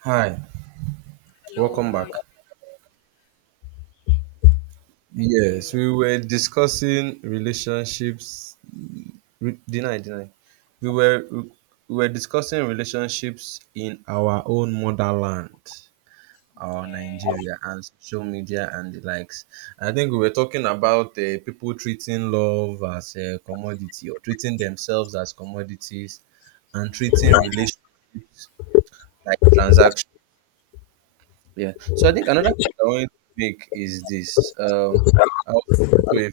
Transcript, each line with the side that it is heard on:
right: Hi,
left: Hello,
right: welcome
left: how are you?
right: back.
left: Thank you.
right: Yes, we were discussing relationships. Deny, deny. We were discussing relationships in our own motherland, our
left: Yeah.
right: Nigeria, and social media and the likes. I think we were talking about people treating love as a commodity or treating themselves as commodities, and treating relationships like transactions. Yeah. So I think another point I wanted to make is this. I was speaking to a,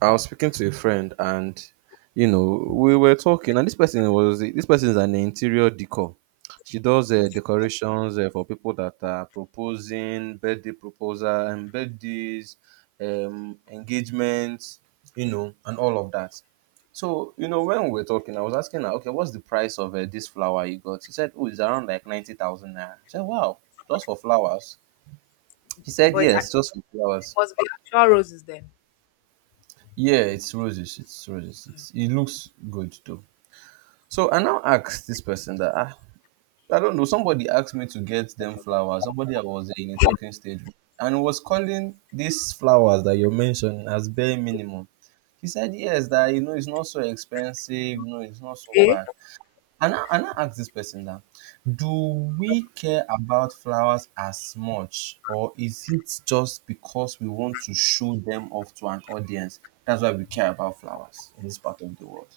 right: I was speaking to a friend, and you know, we were talking, and this person is an interior decor. She does
left: Uh,
right: decorations for people that are proposing, birthday proposal, and birthdays, engagements, you know, and all of that. So you know, when we were talking, I was asking her, okay, what's the price of this flower you got? She said, oh, it's around like 90,000 naira. I said, wow, just for flowers. He said
left: But it
right: yes, just for
left: actually
right: flowers.
left: must be actual roses then.
right: Yeah, it's roses. It's roses. It looks good though. So I now asked this person that ah, I don't know. Somebody asked me to get them flowers. Somebody I was in a talking stage with, and was calling these flowers that you're mentioning as bare minimum. He said yes, that you know it's not so expensive. No, it's not so
left: Eh?
right: bad. And I now ask this person now, do we care about flowers as much, or is it just because we want to show them off to an audience? That's why we care about flowers in this part of the world.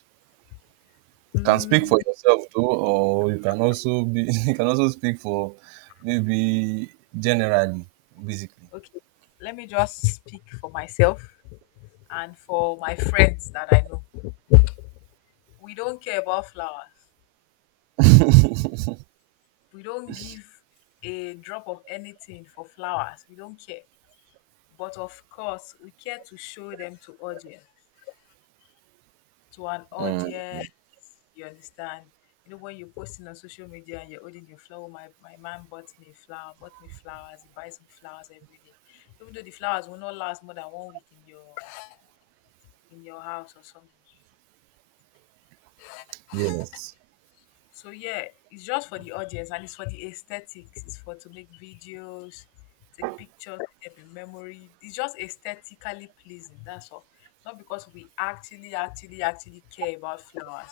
right: You can speak for
left: Mm,
right: yourself though, or you can also be you can also speak for maybe generally, basically.
left: okay. Let me just speak for myself and for my friends that I know. We don't care about flowers. We don't give a drop of anything for flowers. We don't care. But of course, we care to show them to an
right: Mm.
left: audience. You understand? You know, when you're posting on social media and you're holding your flower, "Oh, my man bought me flowers, he buys me flowers every day. Even though the flowers will not last more than one week in your house or something.
right: Yes.
left: So yeah, it's just for the audience and it's for the aesthetics. It's for to make videos, take pictures, keep in memory. It's just aesthetically pleasing, that's all. Not because we actually, actually, actually care about flowers.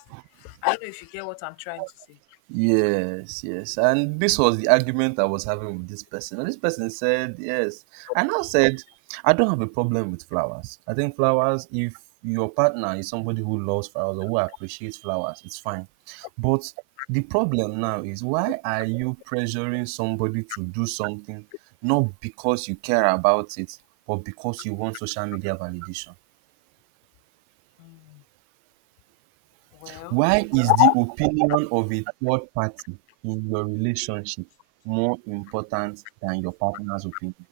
left: I don't know if you get what I'm trying to say.
right: Yes, yes. And this was the argument I was having with this person. And this person said, yes. I now said, I don't have a problem with flowers. I think flowers, if your partner is somebody who loves flowers or who appreciates flowers, it's fine. But the problem now is, why are you pressuring somebody to do something not because you care about it, but because you want social media validation?
left: Mm. Well,
right: Why is the opinion of a third party in your relationship more important than your partner's opinion?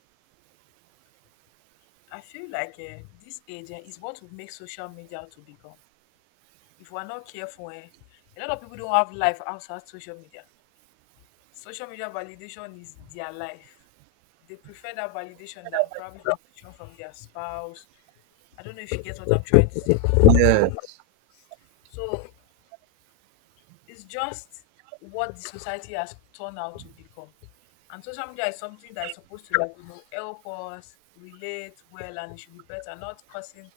left: I feel like this age is what will make social media to become. If we're not careful, a lot of people don't have life outside social media. Social media validation is their life. They prefer that validation than probably validation from their spouse. I don't know if you get what I'm trying to say.
right: Yes,
left: So it's just what the society has turned out to become. And social media is something that is supposed to, like, you know, help us relate well, and it should be better, not causing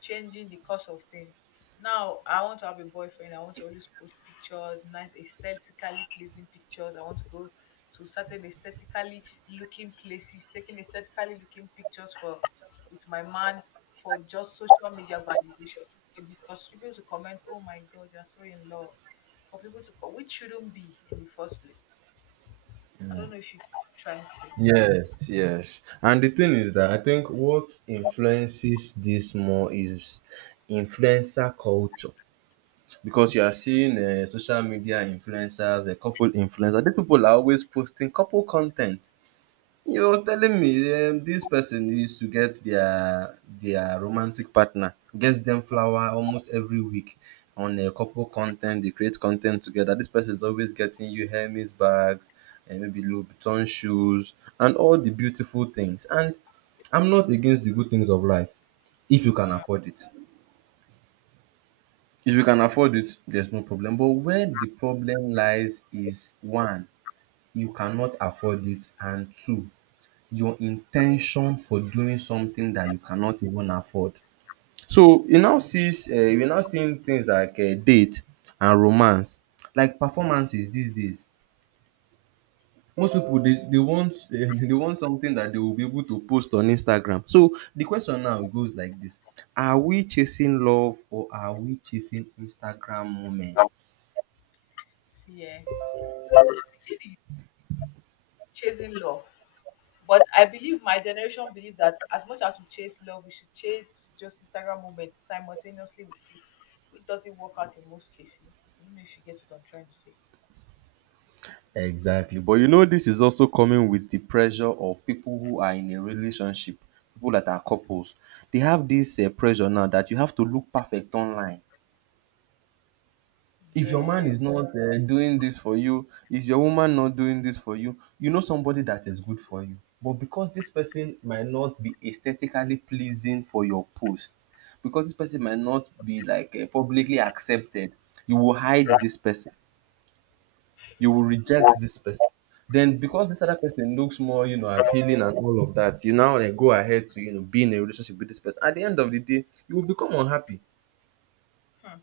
left: changing the course of things. Now I want to have a boyfriend, I want to always post pictures, nice aesthetically pleasing pictures. I want to go to certain aesthetically looking places, taking aesthetically looking pictures for with my man for just social media validation. And for people to comment, "Oh my god, you're so in love." For people to call, which shouldn't be in the first place. I don't know if you trying to
right: yes, yes. And the thing is that I think what influences this more is influencer culture, because you are seeing social media influencers, a couple influencers. These people are always posting couple content. He was telling me this person used to get their romantic partner, gets them flower almost every week on a couple content. They create content together. This person is always getting you Hermes bags and maybe Louis Vuitton shoes and all the beautiful things. And I'm not against the good things of life if you can afford it. If you can afford it, there's no problem. But where the problem lies is one, you cannot afford it, and two, your intention for doing something that you cannot even afford. So you now seeing things like date and romance like performances these days. Most people they want they want something that they will be able to post on Instagram. So the question now goes like this: are we chasing love, or are we chasing Instagram moments?
left: see really chasing love. But I believe my generation believe that as much as we chase love, we should chase just Instagram moments simultaneously with it, which doesn't work out in most cases. I don't know if you get what I'm trying to say.
right: Exactly. But you know, this is also coming with the pressure of people who are in a relationship, people that are couples. They have this pressure now that you have to look perfect online. If your man
left: Yes.
right: is not doing this for you, is your woman not doing this for you, you know somebody that is good for you. But because this person might not be aesthetically pleasing for your post, because this person might not be like publicly accepted, you will hide this person. You will
left: Hmm.
right: reject this person. Then because this other person looks more, you know, appealing and all of that, you now like go ahead to, you know, be in a relationship with this person. At the end of the day, you will become unhappy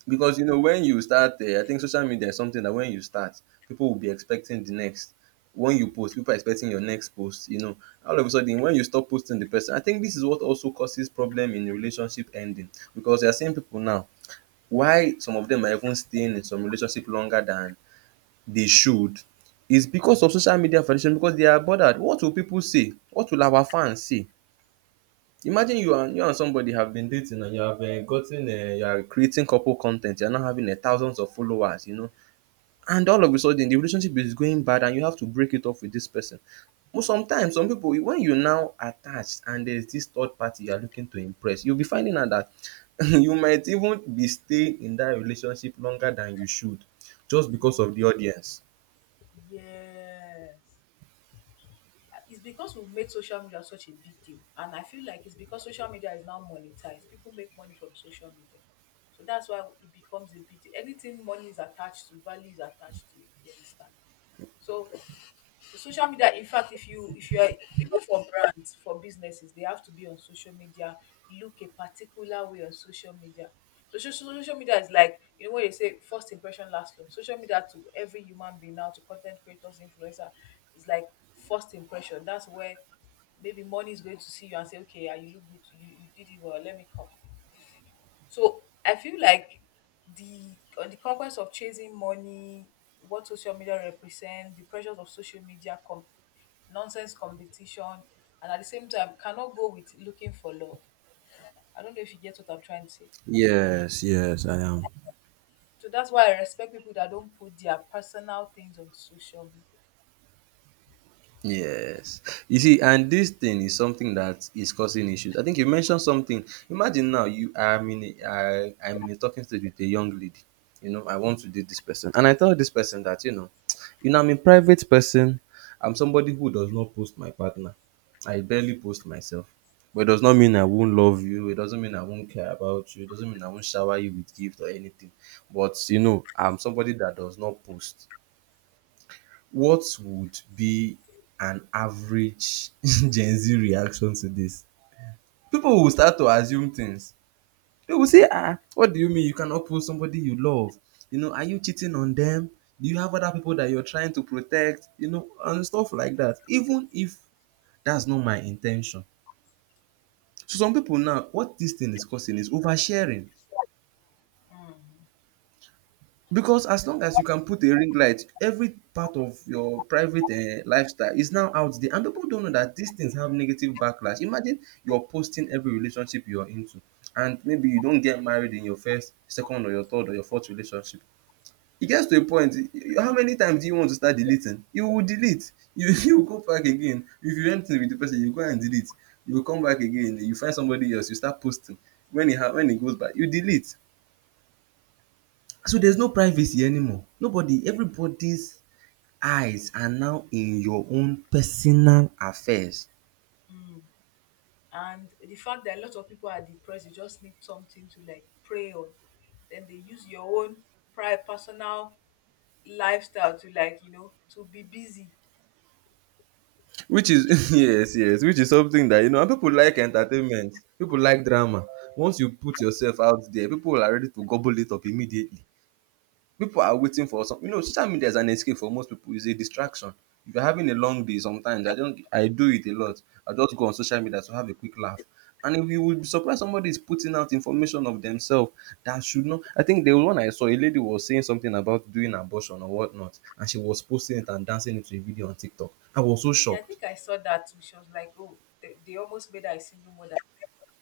right: because you know when you start, I think social media is something that when you start, people will be expecting the next. When you post, people are expecting your next post. You know, all of a sudden, when you stop posting the person, I think this is what also causes problem in relationship ending because you are seeing people now. Why some of them are even staying in some relationship longer than they should is because of social media validation, because they are bothered. What will people say? What will our fans say? Imagine you and somebody have been dating and you have gotten you are creating couple content. You are now having thousands of followers, you know, and all of a sudden the relationship is going bad and you have to break it off with this person. But sometimes some people when you now attached and there's this third party you are looking to impress, you'll be finding out that you might even be staying in that relationship longer than you should just
left: Mm.
right: because of the audience.
left: Yes. It's because we've made social media such a big deal. And I feel like it's because social media is now monetized. People make money from social media. So that's why it becomes a big deal. Anything money is attached to, value is attached to it. You understand? So social media, in fact, if you are, even for brands, for businesses, they have to be on social media, look a particular way on social media. So social media is like, you know what they say, first impression last long. Social media, to every human being now, to content creators, influencer, is like first impression. That's where maybe money is going to see you and say, "Okay, yeah, you look good, you did it well, let me come." So I feel like the on the conquest of chasing money, what social media represent, the pressures of social media, nonsense competition, and at the same time cannot go with looking for love. I don't know if you get what I'm trying to say.
right: Yes, yes, I am.
left: So that's why I respect people that don't put their personal things on social media.
right: Yes. You see, and this thing is something that is causing issues. I think you mentioned something. Imagine now you I'm in a talking stage with a young lady. You know, I want to date this person. And I tell this person that, you know, you know, I'm a private person. I'm somebody who does not post my partner. I barely post myself. But it does not mean I won't love you. It doesn't mean I won't care about you. It doesn't mean I won't shower you with gifts or anything. But you know, I'm somebody that does not post. What would be an average Gen Z reaction to this? People will start to assume things. They will say, ah, what do you mean you cannot pull somebody you love? You know, are you cheating on them? Do you have other people that you're trying to protect? You know, and stuff like that. Even if that's not my intention. So some people now, what this thing is causing is oversharing. Because as long as you can put a ring light, every part of your private lifestyle is now out there and people don't know that these things have negative backlash. Imagine you're posting every relationship you're into and maybe you don't get married in your first, second, or your third or your fourth relationship. It gets to a point how many times do you want to start deleting? You will delete. You you will go back again. If you end with the person, you go and delete. You will come back again, you find somebody else, you start posting. When it goes by, you delete. So there's no privacy anymore. Nobody, everybody's eyes are now in your own personal affairs.
left: Mm. And the fact that a lot of people are depressed, they just need something to, like, pray on. Then they use your own private personal lifestyle to, like, you know, to be busy.
right: Which is yes, yes, which is something that you know, and people like entertainment, people like drama. Once you put yourself out there, people are ready to gobble it up immediately. People are waiting for some you know social media is an escape for most people, it's a distraction. If you're having a long day sometimes, I don't I do it a lot. I just go on social media to have a quick laugh. And if you would be surprised somebody is putting out information of themselves that should not I think the one I saw a lady was saying something about doing abortion or whatnot and she was posting it and dancing it to a video on TikTok. I was so
left: Yeah, I
right: shocked.
left: think I saw that too. She was like, "Oh, they almost made her a single mother.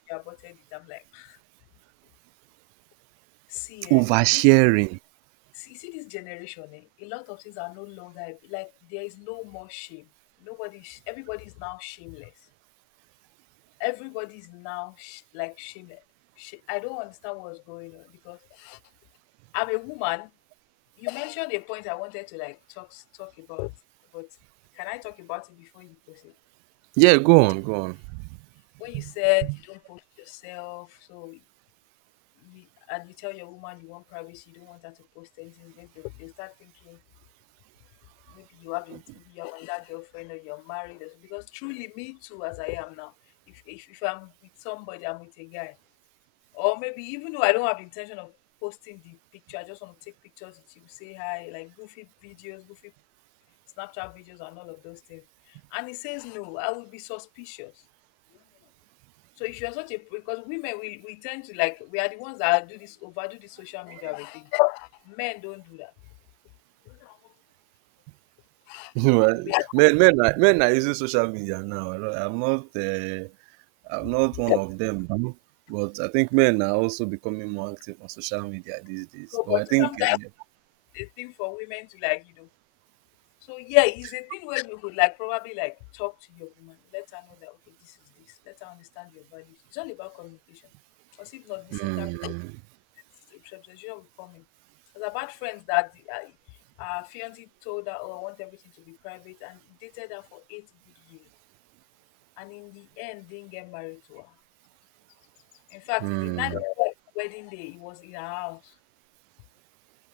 left: She aborted it." I'm like, "See, eh, this
right: Oversharing.
left: see this generation, a lot of things are no longer like there is no more shame. Nobody, is- everybody is now shameless. Everybody is now like shameless. I don't understand what's going on because I'm a woman. You mentioned a point I wanted to, like, talk about, but can I talk about it before you proceed?
right: Yeah, go on, go on.
left: When you said you don't post yourself, so you and you tell your woman you want privacy, you don't want her to post anything, then they'll start thinking maybe you have another girlfriend or you're married. Or so. Because truly, me too, as I am now, if I'm with somebody, I'm with a guy, or maybe even though I don't have the intention of posting the picture, I just want to take pictures with you, say hi, like goofy videos, goofy Snapchat videos, and all of those things. And he says no, I would be suspicious. So if you're such a, because women we tend to like, we are the ones that do this overdo the social media everything. Men don't do that.
right: Right.
left: We are,
right: Men are using social media now. I'm not one of them though, but I think men are also becoming more active on social media these days.
left: so
right: But
left: but
right: I think
left: sometimes
right: um
left: it's a thing for women to, like, you know. So yeah, it's a thing where you could, like, probably like, talk to your woman, let her know that, okay, this is this, let her understand your values. It's all about communication. Because if not, misinterpretation
right: Hmm.
left: will come in. Because I've friends that the, fiance told her, "Oh, I want everything to be private," and he dated her for eight good years and in the end didn't get married to her. In fact, the night
right: Mm,
left: before his wedding day, he was in her house.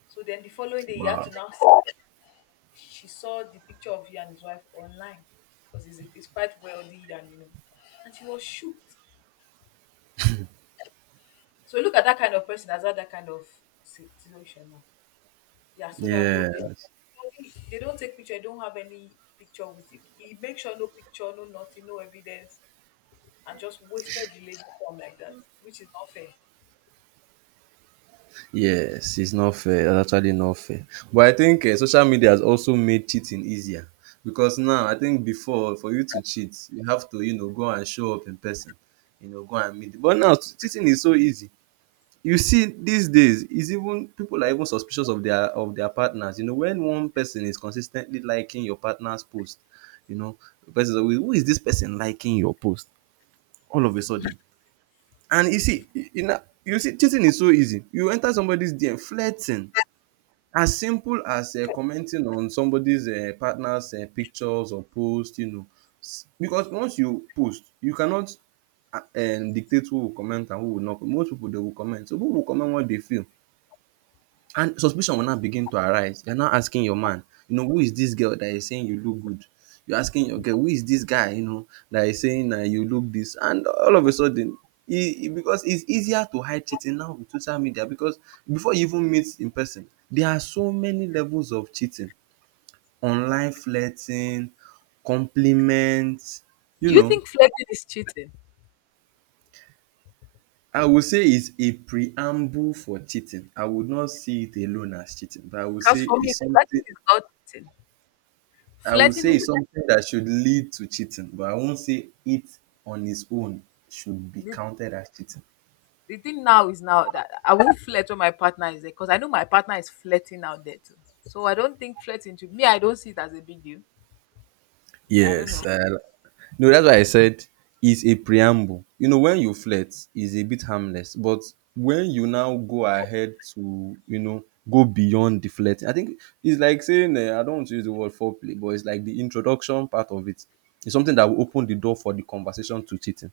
left: So then the following day, he had
right: wow.
left: to now. She saw the picture of he and his wife online, because he's quite wealthy and you know, and she was shocked. So look at that kind of person as had that kind of situation now. Yeah, so that no, they
right: Yes.
left: don't, they don't take picture. They don't have any picture with it. He make sure no picture, no nothing, no evidence, and just wasted the lady time like that, which is not fair.
right: Yes, it's not fair. It's actually not fair. But I think social media has also made cheating easier because now I think before for you to cheat you have to, you know, go and show up in person, you know, go and meet, but now cheating is so easy. You see these days is even people are even suspicious of their partners, you know, when one person is consistently liking your partner's post, you know, the person is always who is this person liking your post all of a sudden. And you see, you know, you see cheating is so easy, you enter somebody's dm flirting, as simple as commenting on somebody's partner's pictures or post, you know. Because once you post, you cannot dictate who will comment and who will not. Most people they will comment, so people will comment what they feel, and suspicion will now begin to arise. You're now asking your man, you know, who is this girl that is saying you look good? You're asking your girl, who is this guy, you know, that is saying that you look this? And all of a sudden, e e because it's easier to hide cheating now with social media, because before you even meet in person, there are so many levels of cheating. Online flirting, compliments. You
left: Do you
right: know.
left: think flirting is cheating?
right: I would say it's a preamble for cheating. I would not see it alone as cheating, but I would
left: Because
right: say
left: for me,
right: it's something
left: flirting is not cheating.
right: I will say
left: Flirting,
right: it's something that should lead to cheating, but I won't say it on its own should be
left: the,
right: counted as cheating.
left: the thing now is now that I won't flirt when my partner is there because I know my partner is flirting out there too. So I don't think flirting to me, I don't see it as a big deal. I don't know.
right: Yes. No, that's why I said it's a preamble. You know, when you flirt, is a bit harmless, but when you now go ahead to, you know, go beyond the flirting, I think it's like saying, I don't want to use the word foreplay, but it's like the introduction part of it. It's something that will open the door for the conversation to cheating.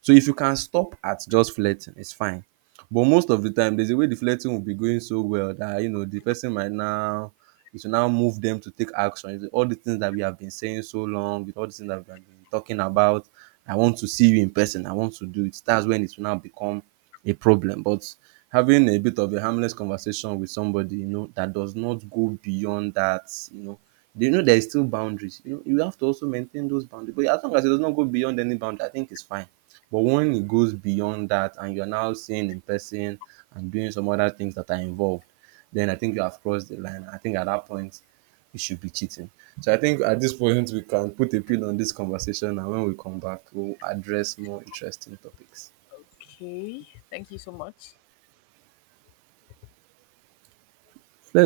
right: So if you can stop at just flirting, it's fine. But most of the time, there's a way the flirting will be going so well that you know the person might now it will now move them to take action. It's all the things that we have been saying so long, with all the things that we have been talking about. I want to see you in person. I want to do it. That's when it will now become a problem. But having a bit of a harmless conversation with somebody, you know, that does not go beyond that, you know, they know there is still boundaries. You know, you have to also maintain those boundaries. But as long as it does not go beyond any boundary, I think it's fine. But when it goes beyond that and you're now seeing in person and doing some other things that are involved, then I think you have crossed the line. I think at that point you should be cheating. So I think at this point we can put a pin on this conversation, and when we come back we'll address more interesting topics.
left: Okay, thank you so much.